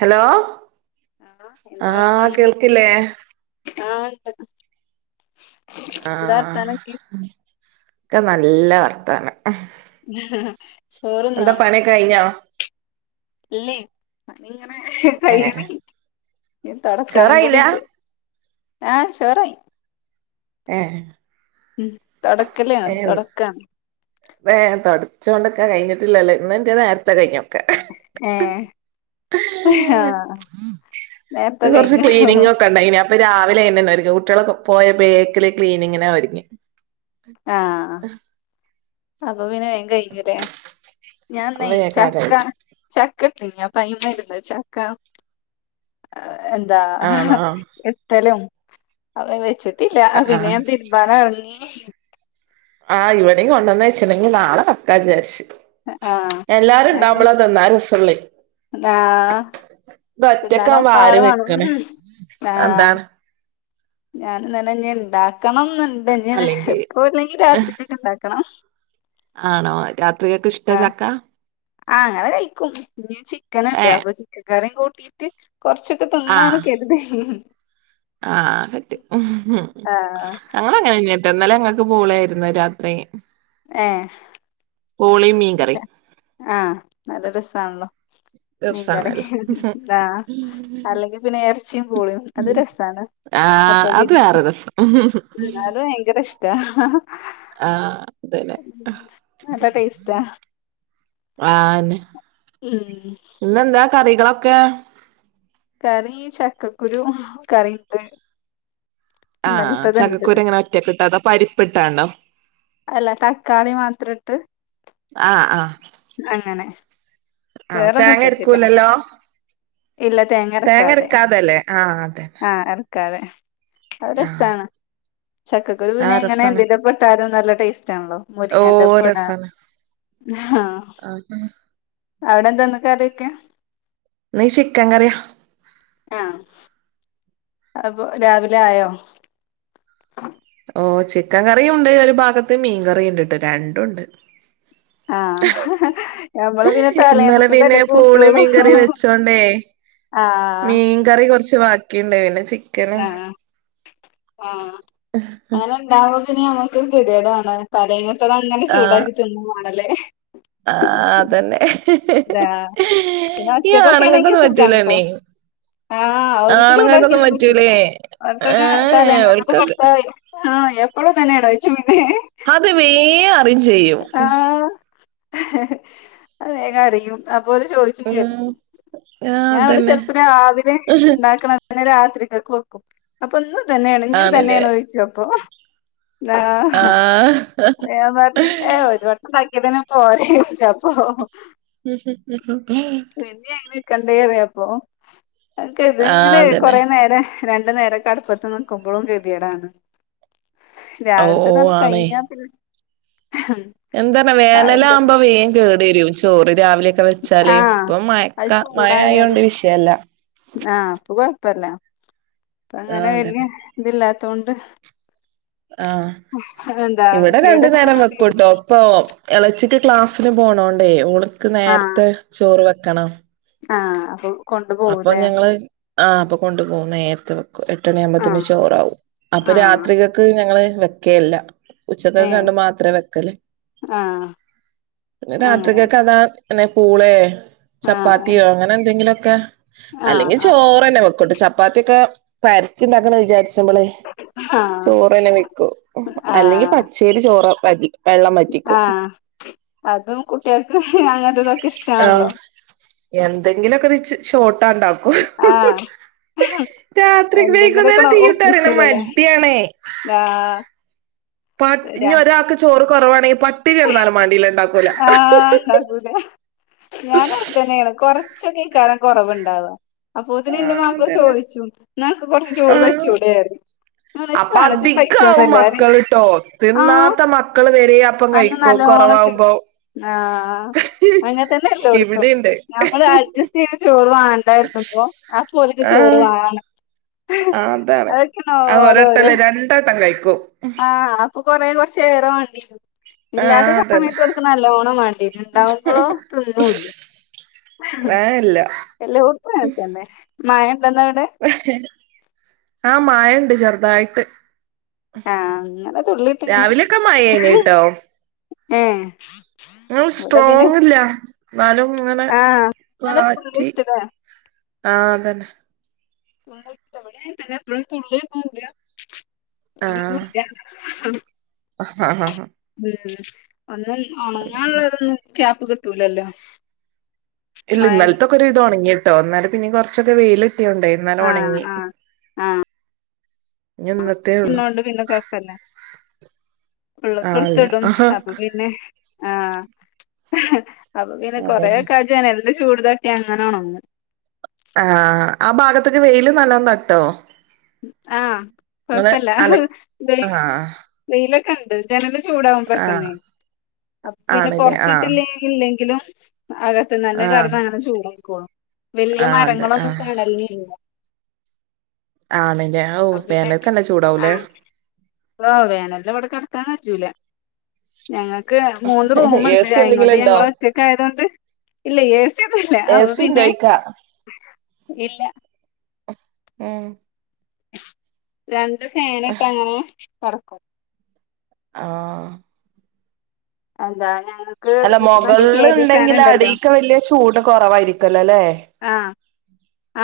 Hello ആഹ് എന്താ ആഹ് വർത്താനം കേൾക്കില്ലേ ആഹ് ണ്ട് എന്താ ആഹ വർത്താനൊക്കെ ക്ക നല്ല വർത്താനം ചോറ്ന്നോ? കയിഞ്ഞോ? ഇല്ലേ പണി ഇങ്ങനെ ഏഹ് കയ്ണ് ഇനി തൊടക്കാനു ചോറായില്ല കൂടിണ്ട് ആഹ് ചോറായി. ഏഹ് ഉ തൊടക്കല്ലാണ് തൊടക്കാണ് വെ തൊടച്ചൊണ്ട്ക്കാ കഴിഞ്ഞിട്ടില്ലലേ ഇന്നിന്റെ നേർത്തെ കഴിഞ്ഞൊക്കെ ഏഹ് ആഹ് നേരത്തെ കഴിഞ്ഞു ഹോ കണ്ടായിനി അപ്പൊ രാവിലെയ്നി കുട്ടികളക്കെ പോയ ബേക്കില് ക്ലീനിങ്ന് ഒരുങ്ങി ആഹ് അപ്പൊ പിന്നെ കഴിഞ്ഞുലെ അപ്പൊ ഞാൻന്നെയ് ചക്ക വേഗാതായി ചക്കതിന്യം പ്പയ്നാറ്ന്നു ചക്ക എന്താ ആണോ എത്തലും അപ വെച്ചി ട്ടില്ല പിന്നെ ആഹ് ഞാൻ തിരുമ്പാൻ ഇറങ്ങി ആഹ് ഇവിടേം കൊണ്ടെന്ന് വെച്ച്ണ് ഇനി നാളെ വെക്കാ വിജാരിച്ചു. ആഹ് ഞാന് എല്ലാരുണ്ടാവുമ്പള തിന്നാൻ രെസൊള്ളെയ് ആഹ് ത് ഒറ്റക്കാവുമ്പോ തിന്നാനൊക്കെ ആര് ആള് വേണം വെക്ണ് ആഹ് അതാണ്. ഞാനും തന്നെ ഞ്ഞിഇണ്ടാക്കണം ന്ന്ണ്ട് അല്ലെങ്കി ഞ്ഞിഇപ്പോ അല്ലെങ്കി രാത്രിക്കക് ഇണ്ടാക്കണം. ആണോ രാത്രികക്ക് ഇഷ്ട്ടാ ആഹ് ചക്ക ആഹ് അത് കഴിക്കും ഇനി ചിക്കൻ ഇണ്ട് ഏ അപ്പൊ ചിക്കെൻ കറീം കൂട്ടിയിട്ട് കൊർച്ചൊക്കെ തിന്നാന്ന് ആഹ് കെരുതി ആഹ് കിട്ടി ആഹ് ഞങ്ങ ല്ലട്ടോ ഇന്നലെ ഞങ്ങൾക്ക് പൂളേര്ന്നു രാത്രി ഏഹ് പൂളീ മീ സാ ആഹ് നല്ല രെസാണല്ലോ മീൻകറി രസാണല്ലോ ആഹ് അല്ലെങ്കിപിന്നെ എർച്ചിം പൂളീം അത് രെസാണ് കപ്പ ആഹ് അത് ബിരിയാണി വേറെ രസം ആഹ് അത് ഭയങ്കര ഇഷ്ട്ടാ ആഹ് അതന്നെ നല്ലടേസ്റ്റാ ആന്നെ ഉം ഇന്നെന്താ കറികളൊക്കെ? കറീ ചക്കക്കുരു കറിണ്ട്. ആഹ് ഇന്നലത്തത്ണ്ട് ചക്കക്കുരുങ്ങനെ ഒറ്റക്കിട്ടതോ അതോ പരിപ്പ്ട്ടാണോ? അല്ലതക്കാളി മാത്രട്ട് ആഹ് ആഹ് അങ്ങനെ ആഹ് തേങ്ങ വേറൊന്നുഇട്ടിട്ടില്ല. അരക്കൂലല്ലോ ഇല്ല തേങ്ങ അരക്കാതെ അരക്കാതല്ലേ ആഹ് അതെ ആഹ് എർ ക്കാതെ അത് ആഹ് രെസാണ് ചക്കക്കുരു ആഹ് പിന്നെങ്ങനെ രസാണ് എന്തിന്റെപ്പ ട്ടാലും നല്ല ടേസ്റ്റാണല്ലോ ഓ മുരിങ്ങന്റെപ്പോടാം രസാണ് ആഹ് [unintelligible] അവടെന്താന്ന് കറിക്കെ? ന്നീ ചിക്കൻങ്കറിയാ ആഹ് അതപ്പോ രാവിലെആയോ? ഓഹ് ചിക്കൻങ്കറിയുണ്ട് ഒര്ഭാഗത്ത് മീൻങ്കറിണ്ട്ട്ടോ രണ്ടുവോണ്ട്. ആഹ് ഞമ്മള് പിന്നെ ഇന്നലെപിന്നെ തലേന്നത്തതല്ലേ പൂള് കൂട്ടൊള്ളൂ മീൻങ്കറി വെച്ചോണ്ടേ ആഹ് മീൻ കറികൊറച്ച് ബാക്കിയുണ്ടായി പിന്നെ ചിക്കനും ആഹ് തമ്പോ പിന്നെ ഞമ്മക്ക് [unintelligible] തലേന്നത്താങ്ങനെ ചൂടാക്കി തിന്നുവാണെല്ലേ? ആഹ് അതന്നെ ഇതാ പിന്നെ ഈ ഒറ്റക്കൊക്കെയാണെങ്കി ആണുങ്ങക്കൊന്നും സുഖാണ് ട്ടോ പറ്റൂലണീ ആഹ് ഓൽക്ക് ആണുങ്ങക്കൊന്നും ചൂടാക്കിയൊന്നുംപറ്റൂല പറ്റൂലേ ഏ അവർക്കൊക്കെ തലേന്നത്തത് ഓൽക്കൊക്കെ കൊട്ത്താ ആഹ് എപ്പളും ഇതന്നണോയ്ച്ചും പിന്നെ അത് വേം അറിംചെയ്യും. അഹ് വേഗം അറിയും അപ്പോല് ചോയ് ച്ചും കരുതി ഉം ആ ഞാനിവടെ അതന്നെ ചെൽപം രാവിലെ ഇണ്ടാക്കണം പിന്നെ രാത്രിക്കക്ക് വെക്കും അപ്പെന്നു ഇതെന്നെണോ ആണില്ലേ ഇഞ്ഞുതെന്നെണോ ചോയ്ച്ചു. അപ്പോ ആഹ് അപ്പം ഞാൻ പറഞു ആ ഒര് വെട്ടം ഇണ്ടാക്കിയതെന്നെ പോരെ ചോയ്ച്ചും അപ്പം ഓ [unintelligible] [unintelligible] എന്നെയ അങ്ങനെ വെക്കണ്ടേറിയപ്പൊ കതി ഇങ്ങനെ അതന്നെ കൊറെ നേരം രണ്ടു നേരക്കെ അടുപ്പത്ത് നക്കുമ്പോഴും കരുതിയടാണ് ഓ രാവിലത്തതാണ് കഴിഞ്ഞ പി എന്താ വേനല ആകുമ്പോ വേം കേട് വരും ചോറ് രാവിലെെ ഒക്കെ വെച്ചാല് ആഹ് ഇപ്പൊ അത് മക്ക മഴ ആയൊണ്ട് വിഷയല്ല ആ അപ്പൊ കൊഴപ്പല്ല ആഹ് അപ്പങ്ങനെ വല്യ അതന്നെ ഇതില്ലാത്തൊണ്ട് ആ ഇവിടെ രണ്ടു നേരം കേടരുന്നള്ള പേടി വെക്കൂട്ടോ പ്പൊ ഇളച്ചിക്ക് ക്ലാസ്സിന് പോണോണ്ടേ ഓള്ക്ക് ആഹ് നേരത്തെ ചോറ് വെക്കണം ആഹ് അപ്പോ അപ്പൊ ഞങ്ങള് ആഹ് അപ്പൊ കൊണ്ടു പോകുന്ന നേരത്ത് എട്ടണി ആവുമ്പോതന്നെ ആഹ് ചോറാവും അപ്പൊ ആഹ് രാത്രികക്ക് ഞങ്ങള് വെക്കേല്ല ഉച്ചക്കൊക്കെ ഏഹ് കണ്ട മാത്രേ വെക്കലേ ആഹ് പിന്നെ അങ്ങനെ രാത്രികൊക്കെ അതാ പിന്നെ പൂളേ ചപ്പാത്തിയോ ആഹ് അങ്ങനെ എന്തെങ്കിലുമൊക്കെ അല്ലെങ്കിൽ ആഹ് ചോറ്ന്നെ വെക്കട്ട് ചപ്പാത്തിയൊക്കെ പരത്തി ഉണ്ടാക്ക വിചാരിക്ക [unintelligible] ആഹ് ചോറ്ന്നെ വെക്കൂ അല്ലെങ്കിൽ പച്ചേല് ചോറ വതിും ആ അതും കുട്ടികൾക്ക് അങ്ങനത്തെതൊക്കെ ആഹ് ഇഷ്ട്ടാണല്ലോ എന്തെങ്കിലുമൊക്കെ റിച്ച് ഷോട്ടാണ്ടാക്കും ആഹ് രാത്രിക്ക് എന്തെങ്കിലുമൊക്കെ വൈകുന്നേരം തീയൂട്ടാനെ മടിയണേ താ പട്ടി ഇനി ഒരാൾക്ക് ചോറ് കുറവാണെങ്കിൽ പട്ടിനി കെടന്നാലും മാണ്ടില്ല ഇട്ടാക്കുല ഉണ്ടാക്കൂല. ആഹ് ഉണ്ടാക്കൂല ഞാന അത് തന്നെയാണ് കൊറച്ചൊക്കെ ഇ കാരം കുറവുണ്ടാവ അപ്പൊതിന് ന്റെ ആഹ് മാപ്ല അതന്നെ ചോയിച്ചും ന്നാന്ക്ക് കൊറച്ച് ചോറ് ആഹ് വെച്ചൂടടെന്ന് അപ്പൊ അധികാവും പറിം മക്കൾട്ടോ ആഹ് തിന്നാത്ത മക്കള് വരെ പ്പം അന്ന് കഴിക്കും നല്ലോണം തിന്ന് കുറവാകുമ്പോ ആഹ് അങ്ങനെ തന്നെയല്ലോ എല്ലോട്ത്തും ഇവിടെണ്ട് നമ്മള് അഡ്ജസ്റ്റ് ചെയ്ത് ചോറ് വ ഉണ്ടായിരുന്നു പോ ആ പോലക്ക് ചോറ് വാ ആ അതാണ് അ ഓലെ ഓരോ ഒരെട്ടല്ലേ രണ്ടട്ടം കഴിക്കും ആഹ് അപ്പൊ കൊറെ കുറച്ച് ഏറെ വേണ്ടിരും ആഹ് ഇല്ലാത്ത അതന്നെ സമയത്ത് ഓൽക്ക് നല്ലോണം വേണം. എരുണ്ടാവുമ്പോളോ തിന്നുല്ല ഏഹ് ഇല്ല എല്ലോടത്തും അങ്ങനെത്തന്നെ മഴ ഉണ്ടന്നവടെ ആ മായുണ്ട് ചെറുതായിട്ട് ആഹ് ഇങ്ങനെ തുള്ളിട്ട് രാവിലൊക്കെ മയെനിട്ടോ ഉം ങ്ങ സ്ട്രോങ്ല്ല ന്നാലും ഇങ്ങനെ ആഹ് അങ്ങനെ പാറ്റി തുള്ളിട്ടതാ ആഹ്അതന്നെ പത്ത് മണി ആയാത്തെന്നെ [unintelligible] [unintelligible] ആഹ് ആഹ് ഉം ഒന്ന് ഒണങ്ങാനുള്ളതൊന്നും ക്യാപ്പ് കിട്ടൂലല്ലോ ഇല്ല മഴ ഇന്നലത്തൊക്കെ ഒരു ഇതു ഉണങ്ങിട്ടോന്നാല പിന്നെ കുറച്ചൊക്കെ വെയിയിലിട്ടിയോണ്ടേ അന്നാലം ആഹ് ഉണങ്ങി ആഹ് ആഹ് ഇനി ഇന്നത്തേള്ളു എന്നോണ്ട് പിന്നെ കുഴപ്പല്ല ആ ഉള്ളക്കെ അല്ല എടുത്ത്ടും ആഹാ അപ്പൊ പിന്നെ ആ അപ്പൊ പിന്നെ അതന്നെ കൊറേക്കെജനൽ ന്റെ ചൂട് തട്ടി അങ്ങനൊണങ്ങും ആ ആ ഭാഗത്തേക്ക് വെയില് നല്ലോ തട്ടോ ആഹ് നിങ്ങള് കൊഴപ്പല്ല അല ആ വെയിലൊക്കെ ഉണ്ട് ജനല് ചൂടാകു ആ പെട്ടന്നേ അ പിന്നെ ആണല്ലേ ആ പൊറത്തി ഇല്ലെങ്കിലും അകത്ത് നല്ല ആ കടന്ന്ങ്ങനെ ചൂടായിക്കോളും. വലിയ ആ അതെ ആ മരങ്ങളൊന്നും തടലിനില്ല ആണ്ല്ലേ ഔ അപ്പൊ വേനല്ക്ക് നല്ല ചൂടാവുല്ലേ ആ വേനൽക്ക് വ്ടെ കെടക്കാണെന്നെ കജ്ജൂല ഞങ്ങക്ക് മൂന്ന് എ റൂമ്ണ്ട് സി അയികൊണ്ട് എന്തെങ്കിലും ഉണ്ടോ ഞങ്ങള് ഒറ്റക്കായാതോണ്ട് ഇല്ല ഏസിയൊന്നുല്ല എ അപ്പൊ സി പിന്നെ ഉണ്ടോയിക്കാ ഇല്ല ഉം രണ്ട് ഫാന്ട്ട് അങ്ങനെ കടക്കും ആ അതാ ഞങ്ങ അല്ല മുകള് ണ്ടെങ്കില് അടീക്ക് വല്ല്യ ചൂട് കുറവായിരിക്കല്ലോല്ലേ ആ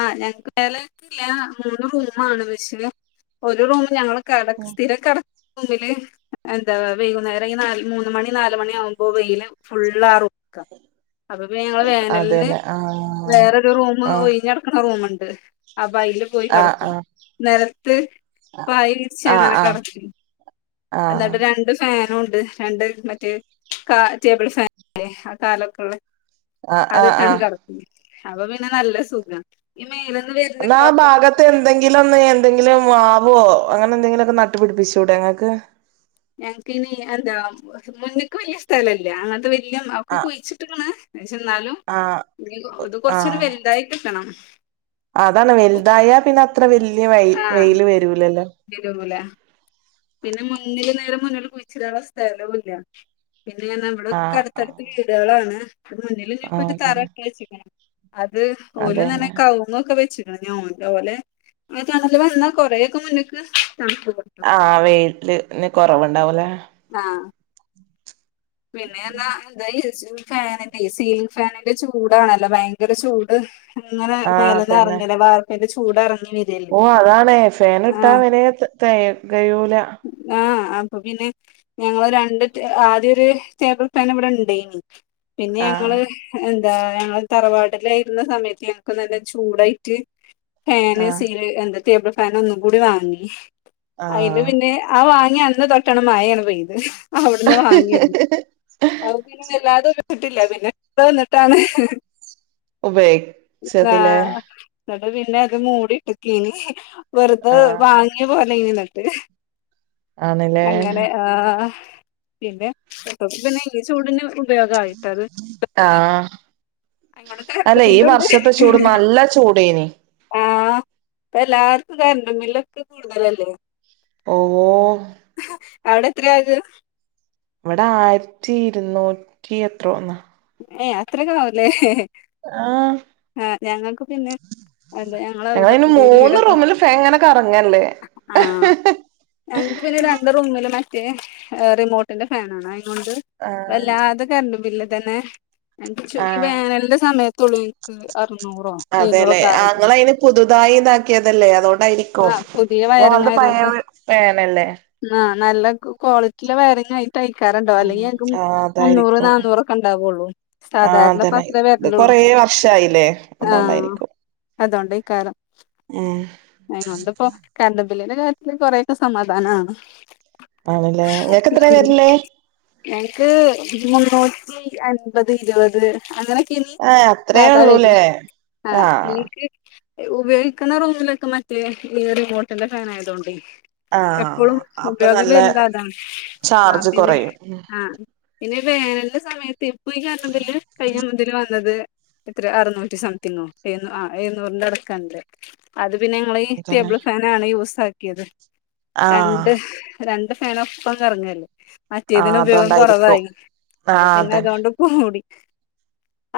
ആഹ് ഞങ്ങക്ക് മേലേക്ക്ല്ലാ മൂന്ന് റൂമോള്ളു പക്ഷേ ഒര് റൂമ് ഞങ്ങള് കട സ്ഥിരം കടക്ക ഒന്നില് എന്താ വൈകുന്നേരം ഈ നല് മൂന്ന് മണി നാല് മണിയാവുമ്പോ വെയ്ല് ഫുള്ളാ ആ റൂ ക്ക അപ്പൊ പിന്നെ ഞങ്ങള് വേനല്ന് അതെല്ലേ ആ വേറൊരു റൂമ് ആ ഒയി ടക്ക്ണ റൂമ്ണ്ട് അപ്പൊ അയ്ല് പോയി ആഹ് കടക്കും ആഹ് നെലത്ത് പായി വിരിച്ച് ആഹ് അങ്ങനെ ആഹ് കേടക്കും എന്ന്ട്ട് ആഹ് രണ്ട് ഫാനും ഉണ്ട് രണ്ട് മറ്റെ കാ ടേബിൾ ഫാനല്ലേ ആ കാലൊക്കെ ഉള്ള ആഹ് ആഹ് അതിട്ട് കാണ്ട് ആഹ് കടക്കും അപ്പൊ പിന്നെ നല്ല സുഖ ഈ മേലന്ന് വര്ന്ന കാറ്റാ എന്തെങ്കിലൊന്ന് എന്തെങ്കിലും മാവോ അങ്ങനെ എന്തെങ്കിലുക്കെ നട്ടുപ പിടിപ്പിച്ചുടെ ങ്ങൾക്ക്. ഞങ്ങക്കയ്നെ എന്താ മുന്ന്ക്ക് വല്ല്യ സ്ഥലല്ല അങ്ങനത്തെ വല്ല്യ ഒക്ക ആഹ് കുഴിച്ചിട്ട്ക്ക്ണ് ന്ന്ച്ചാ എന്നാലും ആഹ് ഇ ഇത് കൊറച്ചോര് ആഹ് വല്തായി കിട്ടണം അതാണ് വല്തായാ പിന്നെ അത്ര വല്യ വെയ് വെയ്ല് വരൂലല്ലോ തിരാവൂലെ പിന്നെ മുന്നില് നേരെ മുന്നില് കുഴിച്ചിടാള്ള സ്ഥലോല്ല പിന്നെ ആഹ് നമ്മള്ക്കട ആഹ് അപ്പറത്ത് വീടാളാണ് ഒന്നില് ഇപ്പൊ ആഹ് തറ അതന്നെ ഇട്ട് വെച്ച്ണ് അത് ഓല്ങ്ങനെ അതെന്നെ കൌ ക്കെ വെച്ച്ണ് ഇഞ് ഓലെ തണൽ വന്ന കൊറേ ഒക്കെ മുന്നക്ക് ആഹ് വെയില്ന് കൊറവ്ണ്ടാവും ലെ ആ പിന്നെറ്ഞ്ഞാ [unintelligible] യൂസ് ഈ ഫാനിന്റെ സീലിങ് ഫാനിന്റെ ചൂടാണല്ലോ ഭയങ്കര ചൂട് അങ്ങനെ ആഹ് മേലേ കറങ്ങലാ മേലന്ന് വാർപ്പിന്റെ ചൂട് എറങ്ങി വെ ഓ അതാണേ ഫൻ ഇട്ടാ വരെ തകയ്യൂല ആഹ അപ്പൊ പിന്നെ ഞങ്ങള് രണ്ട് ആദ്യ ഒരു ടേബിൾ ഫാൻ ഇവിടെ ഉണ്ടേനി പിന്നെ ആഹ് ഞങ്ങള് എന്താ ഞങ്ങളെ തറവാടിലായിരുന്ന സമയത്ത് ഞങ്ങക്ക് നല്ല ചൂടായിട്ട് ഫാന് ആഹ് സീല് എന്താ ടേബിൾ ഫാൻ ഒന്നും കൂടി വാങ്ങി അയ്ല് ആഹ് പിന്നെ അത് വാങ്ങിയ അന്ന് തൊട്ടാണ്ട് മഴാണ്ട് പെയ്ത് അവിട്ന്ന് വാങ്ങിയന്ന് അത്പിന്നെ വല്ലാതെ ഉപയോഗിച്ചിട്ടില പിന്നെ ഇക്ക വന്നിട്ടാണ് ഏ ഉപയോഗിച്ചതിലേ ഇന്നട്ട് പിന്നെ ഇത് മൂടിട്ടേക്കെനി വെറ്തെ ആഹ് വാ ങ്ങി പോരലേയ്നി ഇന്നട്ട് ആണ്ല്ലേ അങ്ങനെ ആഹ് പിന്നെ ഇപ്പപിന്നെ ഈ ചൂടിന് ഉപയോഗായിട്ടത് ആഹ് അതോണ്ട് കരണ്ടു അല്ല ഈ ബില്ലുണ്ട് വർഷത്തെ ചൂട് നല്ല ചൂടേനി ആഹ ഇപ്പ എല്ലാർക്കും കരണ്ടു ബില്ലക്കെ കൂടുതലല്ലേ. ഓ ഓ അവിടെ എത്ര ആയത് ഇവിടെ ആയിരത്തി ഇരുന്നൂറ്റി എത്രോന്ന് ഏ അത്രക്കെ ആവൂല്ലേ ആഹ് ആഹ് ഞങ്ങക്ക് പിന്നെ അതെ അ ഞ ഞങ്ങള അയിന് മൂന്ന് റൂമില് ഫാൻ ങ്ങനെ കറങ്ങല്ലേ ആഹ് ഞങ്ങക്ക് പിന്നെ രണ്ട് റൂമില് മറ്റേ റിമോട്ടിന്റെ ഫാൻ ആണ് അയിനോണ്ട് ആഹ് വല്ലാതെ കറന്റ് ബില്ല് തന്നെ. ഞങ്ങക്ക് ചു ഈ ആഹ് വേനലിന്റെ സമയത്തുള്ളൂ എനിക്ക് അറുന്നൂറോ അതെല്ലേ എഴുന്നൂറൊക്കെ ആഹ് ആയത് ഇങ്ങളയിന് പുതുതായി ഇതാക്കിയതല്ലേ അതുകൊണ്ടായിരിക്കും ആഹ് പുതിയ ഓള്ത പഴയ ഫാൻ അല്ലെ? ആ നല്ല ക്വാളിറ്റിയിലെ വയറിങ്ങ് ആയിട്ടേക്കാരം ടോ ഉം അല്ലെങ്കിൽ അന്ക്ക് ആഹ് മുന്നൂറ്, അതായിരിക്കും നന്നൂറ് ണ്ടാവുള്ളു ആഹ് സാധാരണ പ്പ അതന്നെ അത്രെ ഇത് വരല്ലള്ളൂ കൊറേ വർഷായില്ലേ ആഹ് അതോണ്ടായിരിക്കും അതോണ്ടയികാരം [unintelligible] അത് കൊണ്ട് ഇപ്പൊ കറന്റ്‌ ബില്ലിന്റെ കാര്യത്തില് കൊറെയൊക്കെ സമാധാനമാണ് ആണല്ലേ ഇങ്ങക്ക് എത്ര വരല് ഞങ്ങക്ക് മുന്നൂറ്റി അൻപത് ഇരുപത് അങ്ങനെ ഇനി ഏഹ് അത്രേ അതാ വരുന്നേ ഉള്ളൂല്ലേ ആഹ് നിങ്ങക്ക് ഉപയോഗിക്കുന്ന റൂമിലൊക്കെ മറ്റേ ഈ റിമോട്ടിന്റെ ഫാൻ ആയതോണ്ടെ എപ്പളും ആഹ് അപ്പൊ ഉപയോഗം നല്ല വരുന്നത് അതാണ് ആഹ് ചാർജ് പിന്നെ കൊറയും ഉം ആഹ് പിന്നെ വേനലിന്റെ സമയത്ത് ഇപ്പ ഈ കറന്റ്‌ ബില്ല് കഴിഞ്ഞ ഇതിൽ വന്നത് എത്ര അറുന്നൂറ്റി സംതിങ്ങോ എഴ് ആഹ് എഴുന്നൂറിന്റെ അട്ക്കണ്ട് അത് പിന്നെ ഞങ്ങള് അതന്നെ ടേബിൾ ഫാനാണ് യൂസ് ആക്കിയത് ആഹ് രണ്ട് രണ്ട് ഫാൻ ഒപ്പം കറങ്ങല്ലേ മറ്റേതിന് ആഹ് ഉപയോഗം അതുകൊണ്ടായിരിക്കും കുറവായി അപ്പൊ ആഹ് പിന്നെ അതന്നെ അതുകൊണ്ട് കൂടി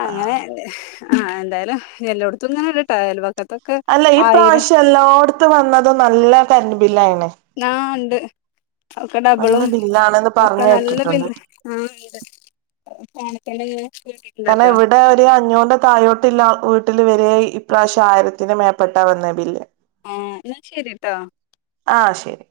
അങ്ങനെ ആഹ് ആഹ് എന്തായാലും എല്ലോടത്തും ഇങ്ങനെ അല്ലട്ടെ അയൽവ അല്ല ഈ പ്രാവശ്യം എല്ലാടത്തും വന്നതും നല്ല കറന്റ്‌ ബില്ല് ആയിണ് ആഹ് ഇണ്ട് ഒക്കെ നല്ല ഡബിളും ബില്ലാണെന്ന് ഒക്കെ പറഞ്ഞ് നല്ല കേട്ടിട്ടുണ്ട് ബില്ല് ആഇണ്ട് [unintelligible] കാരണം ഇവിടെ ഒരു അഞ്ഞൂറിന്റെ താഴോ [unintelligible] വീട്ടില് വരെ ഇപ്രാവശ്യ ആയിരത്തിന് മേപ്പെട്ടാ വന്ന ബില്ല് ആഹ് എന്നാ ശരിട്ടോ ആഹ് ശരി